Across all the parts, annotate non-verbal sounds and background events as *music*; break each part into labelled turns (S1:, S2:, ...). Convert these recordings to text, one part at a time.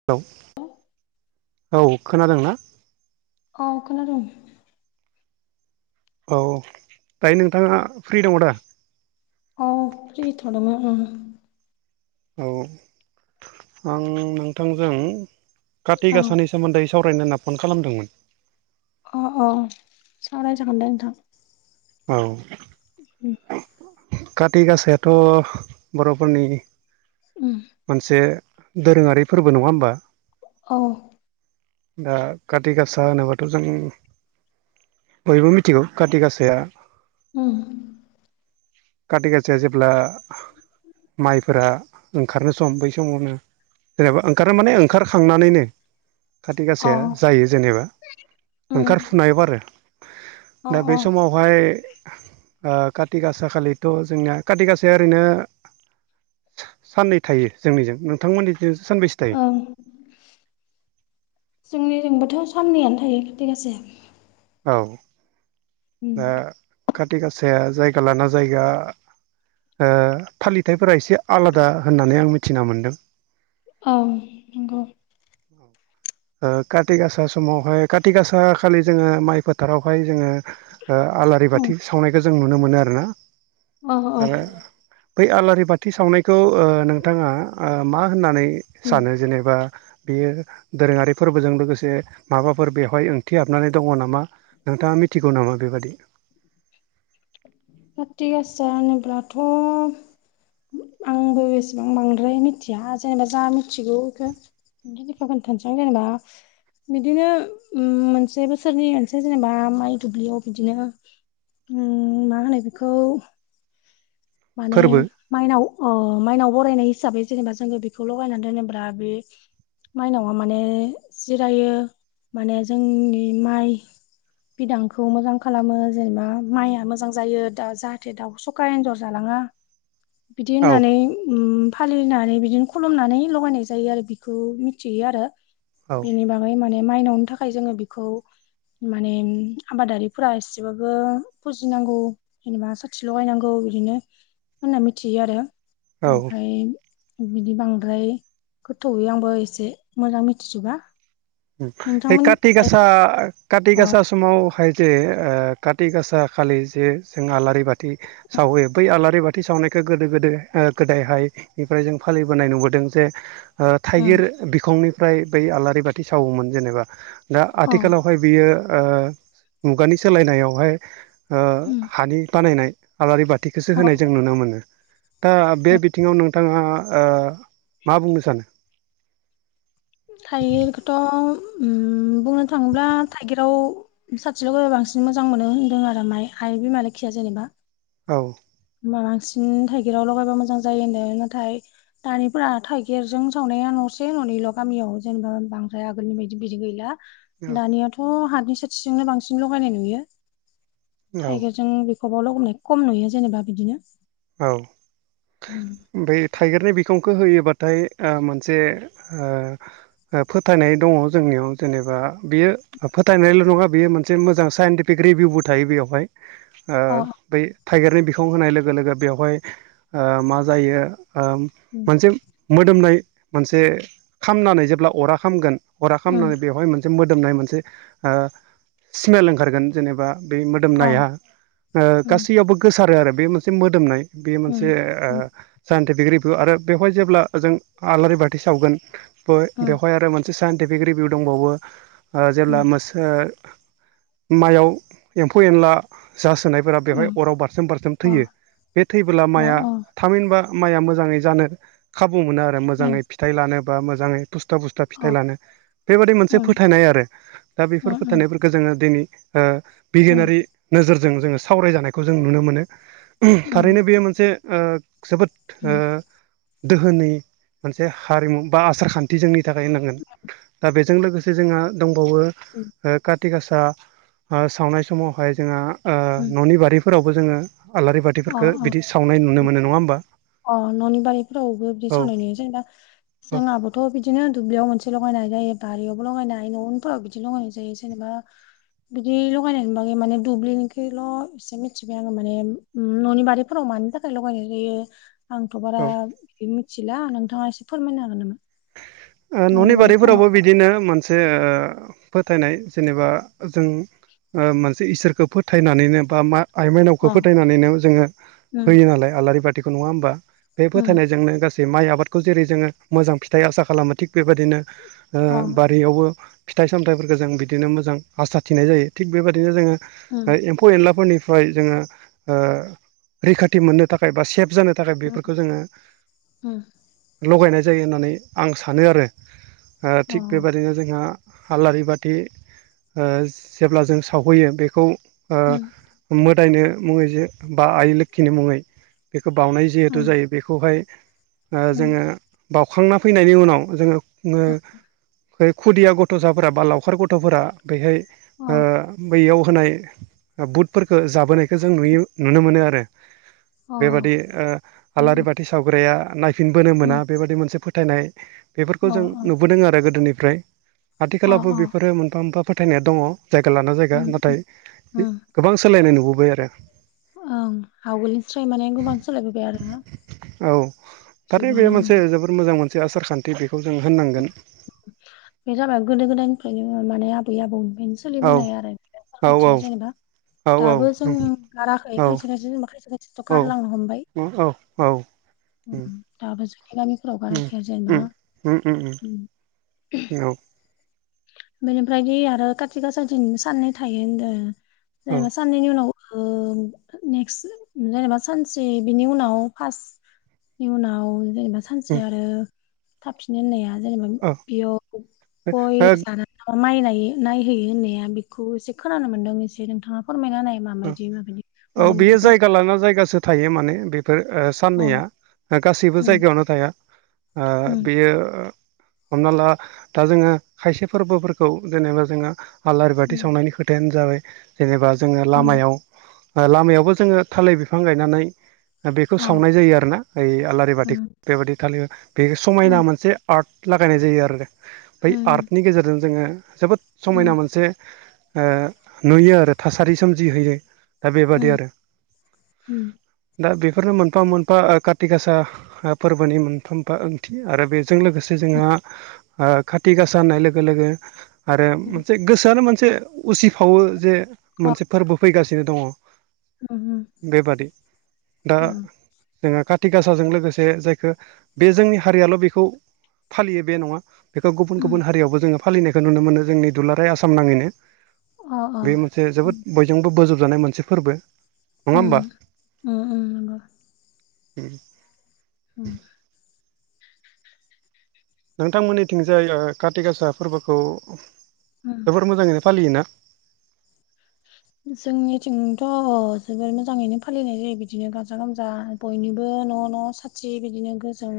S1: औ।
S2: औ
S1: औ खोनादोंना?
S2: औ खोनादों।
S1: औ दायो नोंथाङा फ्रि दंङ दा?
S2: अ फ्रि थ' दंङ उम।
S1: औ आं नोंथांजों काथि
S2: औ
S1: गासानि सोमोन्दै सावरायनो होनना फन खालामदोंमोन।
S2: अ अ सावराय जागोन दे नोंथां।
S1: औ।
S2: उम
S1: काति गासायाथ' बर'फोरनि।
S2: उम
S1: मोनसे दोरोङारि फोरबो नङा होमबा।
S2: औ
S1: दा काति गासा होनोबाथ' जों बयबो मिथिगौ काति गासाया
S2: उम।
S1: खाथि गासाया जेब्ला माइफोरा ओंखारनो सम बै समावनो जेनेबा ओंखारो माने ओंखारखांनानैनो खाथि
S2: अ
S1: गासाया जायो जेनेबा
S2: उम
S1: ओंखारफुनायाव आरो
S2: अ
S1: दा बे
S2: अ
S1: समावहाय ओ काति गासा खालि थ' जोंनिया काति गासाया ओरैनो। साननै थायो जोंनिजों नोंथांमोननिजों सानबेसे थायो
S2: ओं जोंनिजोंबोथ' साननैयानो थायो खाथि गासाया।
S1: औ
S2: उम
S1: ओ खाथि गाासाया जायगा लाना जायगा ओ, फालिथायफोरा एसे आलादा होननानै आं मिथिना मोन्दों।
S2: औ नंगौ।
S1: ओ काति गासा समावहाय काति गासा खालि जोङो माइ फोथारावहाय जोङो। ओ आलारि
S2: उम
S1: बाथि सावनायखौ जों नुनो मोनो आरोना
S2: औ औ
S1: आरो बै आलारि बाथि सावनायखौ ओ नोंथाङा मा होननानै
S2: उम
S1: सानो जेनेबा। बेयो दोरोङारि फोरबोजों लोगोसे माबाफोर बेवहाय ओंथि हाबनानै दङ नामा? नोंथाङा मिथिगौ नामा? बेबादि।
S2: काथि गासा होनोब्लाथ'। आंबो एसेबां बांद्राय मिथिया जेनेबा जा मिथिगौ इखो *unintelligible* जेनेबा। बिदिनो मोनसे बोसोरनि मोनसे जेनेबा माइ दुब्लियाव बिदिनो। उम मा होनो बेखौ। माने
S1: फोरबो
S2: माइनाव अ माइनाव बरायनाय हिसाबै जेनेबा जोङो बेखौ लगायनानै दोनोब्रा बे, माइनावा माने जिरायो माने जोंनि माइ, बिदांखौ मोजां खालामो जेनेबा माइया मोजां जायो दा जाहाथे दाउ सखा एन्जर, जालाङा बिदि
S1: औ
S2: होननानै उम, फालिनानै बिदिनो खुलुमनानै लगायनाय जायो आरो बिखौ मिथियो आरो
S1: औ
S2: बेनि बाग माने माइनावनो थाखाय जोङो बेखौ। माने आबादारिफोरा एसेबाबो फुजिनांगौ। जेनेबा साथि लगायनांगौ बिदिनो होनना मिथियो आरो
S1: औ
S2: ओमफ्राय। बिदि बांद्राय गोथौयै आंबो एसे मोजां मिथिजोबा।
S1: काथि
S2: नोंथांमोननिखैलाय
S1: गासा काथि
S2: अ
S1: गासा समावहाय जे ओ काति गासा खालि जे जों आलारि बाथि सावहैयो बै आलारि बाथि सावनायखौ गोदो गोदो गोदायहाय, बेनिफ्राय जों फालिबोनाय नुबोदों जे ओ थाइगिर
S2: उम
S1: बिखंनिफ्राय बै आलारि बाथि सावोमोन जेनेबा दा
S2: अ
S1: आथिखालाव, ओमफाय बियो ओ मुगानि सोलायनायावहाय ओ
S2: उम
S1: हानि बानायनाय, आलारि बाथिखौसो
S2: अ
S1: होनाय जों नुनो मोनो दा बे
S2: उम
S1: बिथिङाव नोंथाङा ओ, मा बुंनो सानो?
S2: थायगिर थ' बुंनो थाङोब्ला थाइगिराव। साथि लगायबा बांसिन मोजां मोनो होन्दों आरो माइ आइ बिमा लोखिया जेनेबा
S1: औ
S2: बांसिन थाइगिराव लगायबा मोजां जायो होनदों नाथाय दानिफोरा थाइगिरजों सावनाया न'से न'नैल' गामियाव जेनेबा बांद्राय आगोलनि बायदि बिदि गैला।
S1: औ
S2: दानियाथ' हानि साथिजोंनो बांसिन लगायनाय नुयो
S1: औ
S2: थाइगिरजों बे खबावल' हमनाय खम नुयो जेनेबा बिदिनो
S1: औ
S2: होम
S1: ओमफ्राय थाइगिरनि बिखंखो होयोबाथाय मोनसे ओ, फोथायनाय दङ जोंनियाव जेनेबा बियो। फोथायनायल' नङा बेयो मोनसे मोजां साइन्टिफिक रिभिउबो थायो बेयावहाय। ओ
S2: अ
S1: बै थाइगिरनि बिखं होनाय लोगो लोगो बेवहाय ओ मा जायो।
S2: उम
S1: मोनसे मोदोमनाय मोनसे खामनानै जेब्ला अरा खामगोन। अरा खामनानै बेवहाय मोनसे मोदोमनाय मोनसे ओ सिमेल ओंखारगोन जेनबा? बे
S2: अ
S1: मोदोमनाया
S2: उम
S1: गासैयावबो गोसारो आरो बे मोनसे मोदोमनाय। बेयो मोनसे
S2: उम
S1: साइन्टिफिक रिभिउ आरो बेवहाय जेब्ला जों आलारि बाथि सावगोन
S2: उम
S1: बेवहाय आरो मोनसे साइन्टिफिक रिभिउ दंबावो।
S2: उम
S1: जेब्ला मोसो माइयाव एम्फौ एनला जासोनायफोरा बेवहाय
S2: उम
S1: अराव बारसोम बारसोम
S2: अ
S1: थैयो बे थैबोब्ला
S2: अ
S1: माइआ थामहिनबा माइआ मोजाङै जानो खाबु मोनो आरो
S2: उम
S1: मोजाङै फिथाइ लानो बा मोजाङै बुस्था बुस्था फिथाइ
S2: अ
S1: लानो बेबादि मोनसे
S2: उम
S1: फोथायनाय आरो दा बेफोर
S2: उम
S1: फोथायनायफोरखौ जोङो दिनै
S2: उम
S1: बिगियानारि नोजोरजों जोङो सावराय जानायखौ जों नुनो मोनो।
S2: उम
S1: थारैनो बेयो मोनसे ओ जोबोद ओ
S2: उम
S1: दोहोनि मोनसे हारिमु बा आसार खान्थि जोंनि थाखाय होनांगोन। दा बेजों लोगोसे जोंहा दंबावो
S2: उम
S1: काति गासा सावनाय समावहाय जोंहा ओ
S2: उम
S1: न'नि बारिफोरावबो जोङो आलारि
S2: अ
S1: बाथिफोरखो
S2: अ
S1: बिदि सावनाय नुनो मोनो नङा होमबा।
S2: अ न'नि बारिफोरावबो बिदि
S1: औ
S2: सावनाय नुयो जेनबा
S1: औ
S2: जोंहाबोथ' बिदिनो दुब्लियाव मोनसे लगायनाय जायो बारियावबो लगायनो हायो न'नफोराव बिदि लगायनाय जायो जेनेबा बिदि लगायनाय नुबोआखै माने दुब्लिनिखिल' एसे मिथिबाय आङो माने न'नि बारिफोराव मानि थाखाय लगायनाय जायो। आंथ' बारा
S1: औ ओ
S2: मिथिला नोंथाङा एसे फोरमायनो हागोन नामा?
S1: न'नि
S2: बारिफोराव मा
S1: बारिफोरावबो बिदि बिदिनो मोनसे ओ फोथायनाय जेनेबा जों मोनसे इसोरखो फोथायनानैनो बा मा आइ माइनावखौ
S2: अ
S1: फोथायनानैनो जोङो
S2: उम
S1: होयो नालाय आलारि बाथिखौ नङा होमबा बे
S2: उम
S1: फोथायनायजोंनो गासै माइ आबादखौ जेरै जोङो मोजां फिथाइ आसा खालामो थिग बेबायदिनो
S2: अ
S1: बारियावबो फिथाइ सामथाइफोरखौ जों बिदिनो मोजां हासा थिनाय जायो थिग बेबायदिनो जोङो
S2: उम
S1: एम्फौ एनलाफोरनिफ्राय जोङो रैखाथि मोननो थाखाय बा सेभ जानो थाखाय थाखाय
S2: उम
S1: बेफोरखौ जोङो
S2: उम
S1: लगायनाय जायो होननानै आं सानो आरो
S2: अ
S1: थिग बेबादिनो जोंहा आलारि बाथि जेब्ला जों सावहैयो बेखौ
S2: उम
S1: मोदायनो मुङै जे बा आइ लोखिनि मुङै। बेखौ बाउनाय जिहेथु
S2: उम उम
S1: जायो बेखौहाय
S2: उम
S1: जोङो बाउखांना फैनायनि उनाव जोङो ओ बे खुदिया गथ'साफोरा बा लावखार गथ'फोरा बेहाय
S2: अ
S1: ओ बैयाव होनाय बुटफोरखौ जाबोनायखौ जों नुयो नुनो मोनो आरो। बेबादि
S2: अ
S1: ओ आलारि
S2: उम
S1: बाथि सावग्राया नायफिनबोनो
S2: उम
S1: मोना बेबायदि मोनसे फो फोथायनाय बेफोरखौ
S2: अ
S1: जों
S2: अ
S1: नुबोदों आरो गोदोनिफ्राय
S2: अ
S1: आथिखालावबो
S2: अ
S1: बेफोरो मोनफा मोनफा फोथाय फोथायनाया दङ जायगा लाना जायगा
S2: उम
S1: नाथाय
S2: उम
S1: गोबां सोलायनाय नुबोबाय आरो।
S2: ओं आवगोलनिफ्राय माने गोबां सोलायबोबाय आरो।
S1: औ थारै बे
S2: जुगानो
S1: मोनसे जोबद मोजां मोनसे आसार खान्थि बेखौ जों होननांगोन।
S2: बे जाबाय गोदो गोदायनिफ्रायनो माने आबै आबौमोन
S1: औ
S2: सोलिबोनाय आरो
S1: औ
S2: खान्थिया जेनेबा
S1: औ
S2: दाबो जों
S1: औ
S2: गाराखै खायसे
S1: औ
S2: खायसे जेनेबा खायसे खायसेथ' गारलांनो हमबाय।
S1: हो औ औ। उम
S2: ओम दाबो जोंनि गामिफोरावबा
S1: उम
S2: खाया जेनबा ना।
S1: उम उम उम औ।
S2: बेनिफ्राय दि आरो काथि गासा थिं साननै थायो होनदों
S1: औ
S2: जेनेबा साननैनि उनाव ओ नेक्स्ट जेनेबा सानसे बिनि उनाव फार्स्ट नि उनाव। जेनेबा सानसे आरो थाफिननो होननाया जेनेबा
S1: औ
S2: बेयाव गय *unintelligible* नायनाय नायहैयो होननाया बेखौ एसे खोनानो मोनदों एसे नोंथाङा फोरमायना होनाय माबायदि मानो
S1: बेयो
S2: बिदि *inaudible*
S1: जायगा जायगासो थायो माने बेफोर ओ सो
S2: औ
S1: साननैया गासैबो
S2: उम
S1: जायगायावनो थाया ओ
S2: उम
S1: बेयो ओ हमना ला दा जोङो खायसे फोरबोफोरखौ जेनेबा जोंना आलारि बाथि
S2: उम
S1: सावनायनि खोथायानो जाबाय जेनेबा जोङो
S2: उम
S1: लामायाव ओ लामायावबो जोङो थालिर बिफां गायनानै ओ बेखौ
S2: अ
S1: सावनाय जायो आरो ना ओइ आलारि बाथि।
S2: उम
S1: बेबायादि थालिर बे समायना
S2: उम
S1: मोनसे आर्ट लागायनाय जायो आरोे दे। बै
S2: उम
S1: आर्टनि गेजेरजों जोङो जोबोद समायना
S2: उम
S1: मोनसे ओ नुयो आरो थासारि सोमजिहोयो दा बेबादि
S2: उम
S1: आरो।
S2: उम
S1: दा बेफोरनो मोनफा मोनफा ओ कारति गासा ओ फोरबोनि मोनफा मोनफा ओंथि आरो बे जों लोगोसे जोंहा ओ काथिगासा होननाय लोगो लोगो आरो
S2: उम
S1: मोनसे गोसोआनो मोनसे उसिफावो जे
S2: अ
S1: मोनसे फोरबो फैगासिनो दङ।
S2: उम उम
S1: बेबादि दा
S2: उम
S1: जोङो काथि गासाजों लोगोसे जायखौ बे जोंनि हारियाल' बेखौ फालियो बे नङा। बेखौ गुबुन
S2: उम
S1: गुबुन हारियावबो जोङो फालिनायखौ नुनो मोनो जोंनि दुलाराय आसाम नाङै नो।
S2: अ अ
S1: बे मोनसे जोबोद
S2: उम
S1: बयजोंबो बोजबजानाय मोनसे फोरबो। नङा होमबा?
S2: उम उम उम नंगौ उम।
S1: नोंथांमोननिथिंजाय ओ कारति गासा फोरबोखौ
S2: उम
S1: जोबोर मोजाङै नो फालियो ना?
S2: जोंनिथिंथ' अ जोबोर मोजाङै नो फालिनाय जायो बिदिनो गाजा गोमजा। बयनिबो न' न' साथि बिदिनो गोजों।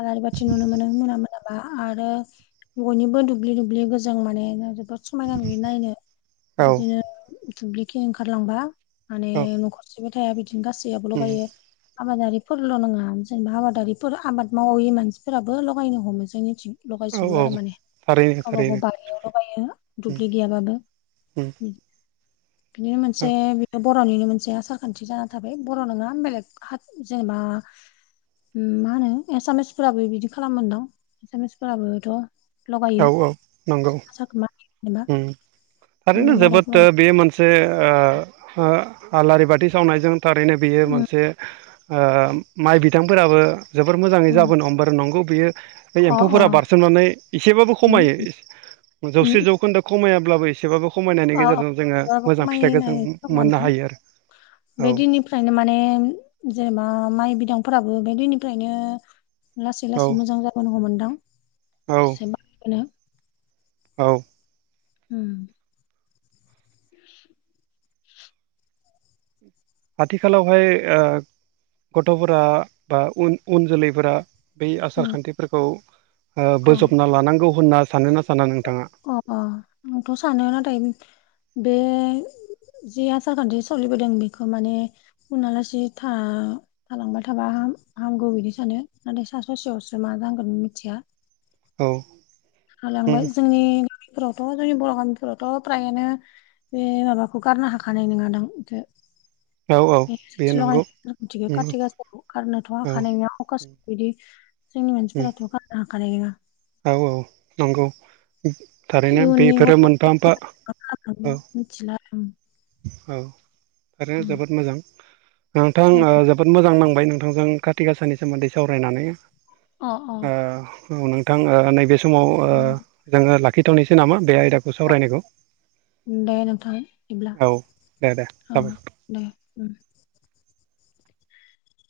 S2: आलारि बाथि नुनो मोनो मोना मोनाबा आरो। बयनिबो दुब्लि दुब्लि गोजां माने जोबोद समायना नुयो नायनो
S1: औ
S2: बिदिनो दुब्लिखि ओंखारलांबा माने
S1: औ
S2: न'खरसेबो थाया बिदिनो गासैयाबो
S1: उम
S2: लगायो। आबादारिफोरल' नङा जेनेबा आबादारिफोर आबाद मावैै मानसिफोराबो लगायनो हमो जोंनिथिं।
S1: औ
S2: लगायजोबो
S1: औ
S2: आरो माने
S1: थारैनो
S2: गावबा
S1: थारैनो
S2: गाव बारियाव लगायो दुब्लि गैयाबाबो।
S1: उम।
S2: बिनो मोनसे
S1: उम
S2: *inaudible* बर'निनो मोनसे आसार खान्थि जाना थाबाय बर' नङा बेलेग हात जेनेबा ओम मा होनो एसामिसफोराबो बिदि खालामोनदां एसामिस फोराबोथ' लगायो
S1: औ औ नंगौ
S2: आसा खोमा एबा
S1: उम थारैनो जोबोद ओ बे मोनसे ओ हो आलारि बाथि सावनायजों थारैनो बेयो
S2: उम
S1: मोनसे ओ माइ बिथांफोराबो जोबोर मोजाङै
S2: उम
S1: जाबोनो हमबारो नंगौ बियो बे
S2: अ अ
S1: एम्फौफोरा बारसोमनानै एसेबाबो
S2: उम
S1: खमायो जौसे
S2: उम
S1: जौखोन्दो खमायाब्लाबो एसेबाबो। खमायनायनि
S2: अ अ
S1: गेजेरजों जोङो
S2: एसेबाबो
S1: मोजां फिथाइखौ जों
S2: खमायनाय
S1: मोननो हायो आरो। औ।
S2: फ्रायनो माने जेनेबा माइ बिदांफोराबो बे दिननिफ्रायनो लासै
S1: औ
S2: लासै मोजां जाबोनो हमोन दां
S1: औ
S2: एसे *inaudible*
S1: औ।
S2: ओम।
S1: आथिखालाव हाय ओ गथ'फोरा बा उन उन जोलैफोरा। बै आसार
S2: उम
S1: खान्थिफोरखौ ओ
S2: अ
S1: बोजबना लानांगौ होनना सानो ना साना नोंथाङा?
S2: *unintelligible* आंथ' सानो नाथाय बे जि आसार खान्थि सोलिबोदों बेखौ माने उनालासे था थालांबाय थाबा हा-हामगौ बिदि सानो नाथाय सा ससेयावसो मा जागोन मिथिया।
S1: औ उम
S2: हालांबाय जोंनि गामिफोरावथ' जोंनि बर' गामिफोरावथ' फ्रायानो बे माबाखौ गारनो हाखानाय नङादां
S1: औ औ बेयो
S2: बेथि
S1: नंगौ
S2: लायथि
S1: उम
S2: कथि गासाखौ गारनोथ'
S1: औ
S2: हानाय नङा बिदि जोंनि
S1: उम
S2: मानसिफोराथ' गारनो हाखानाय नङा
S1: औ औ नंगौ थारैनो
S2: इयुननि
S1: बेफोरो
S2: गथ'
S1: मोनफा मोनफा
S2: गथायफोरा मा
S1: औ
S2: खालामलांदों मिथिला आरो
S1: औ थारैनो जोबोद मोजां नोंथां ओ जो जोबोद मोजां नांबाय नोंथांजों खाथि गाासानि सोमोन्दै सावरायनानै
S2: अ
S1: ओ थां ओ नैबे ओ समाव जोङो लाखिथावनोसै नामा बे आयदाखौ सावरायनायखौ?
S2: दे नोंथां बिब्ला
S1: औ दे दे
S2: औ
S1: जाबाय
S2: दे उम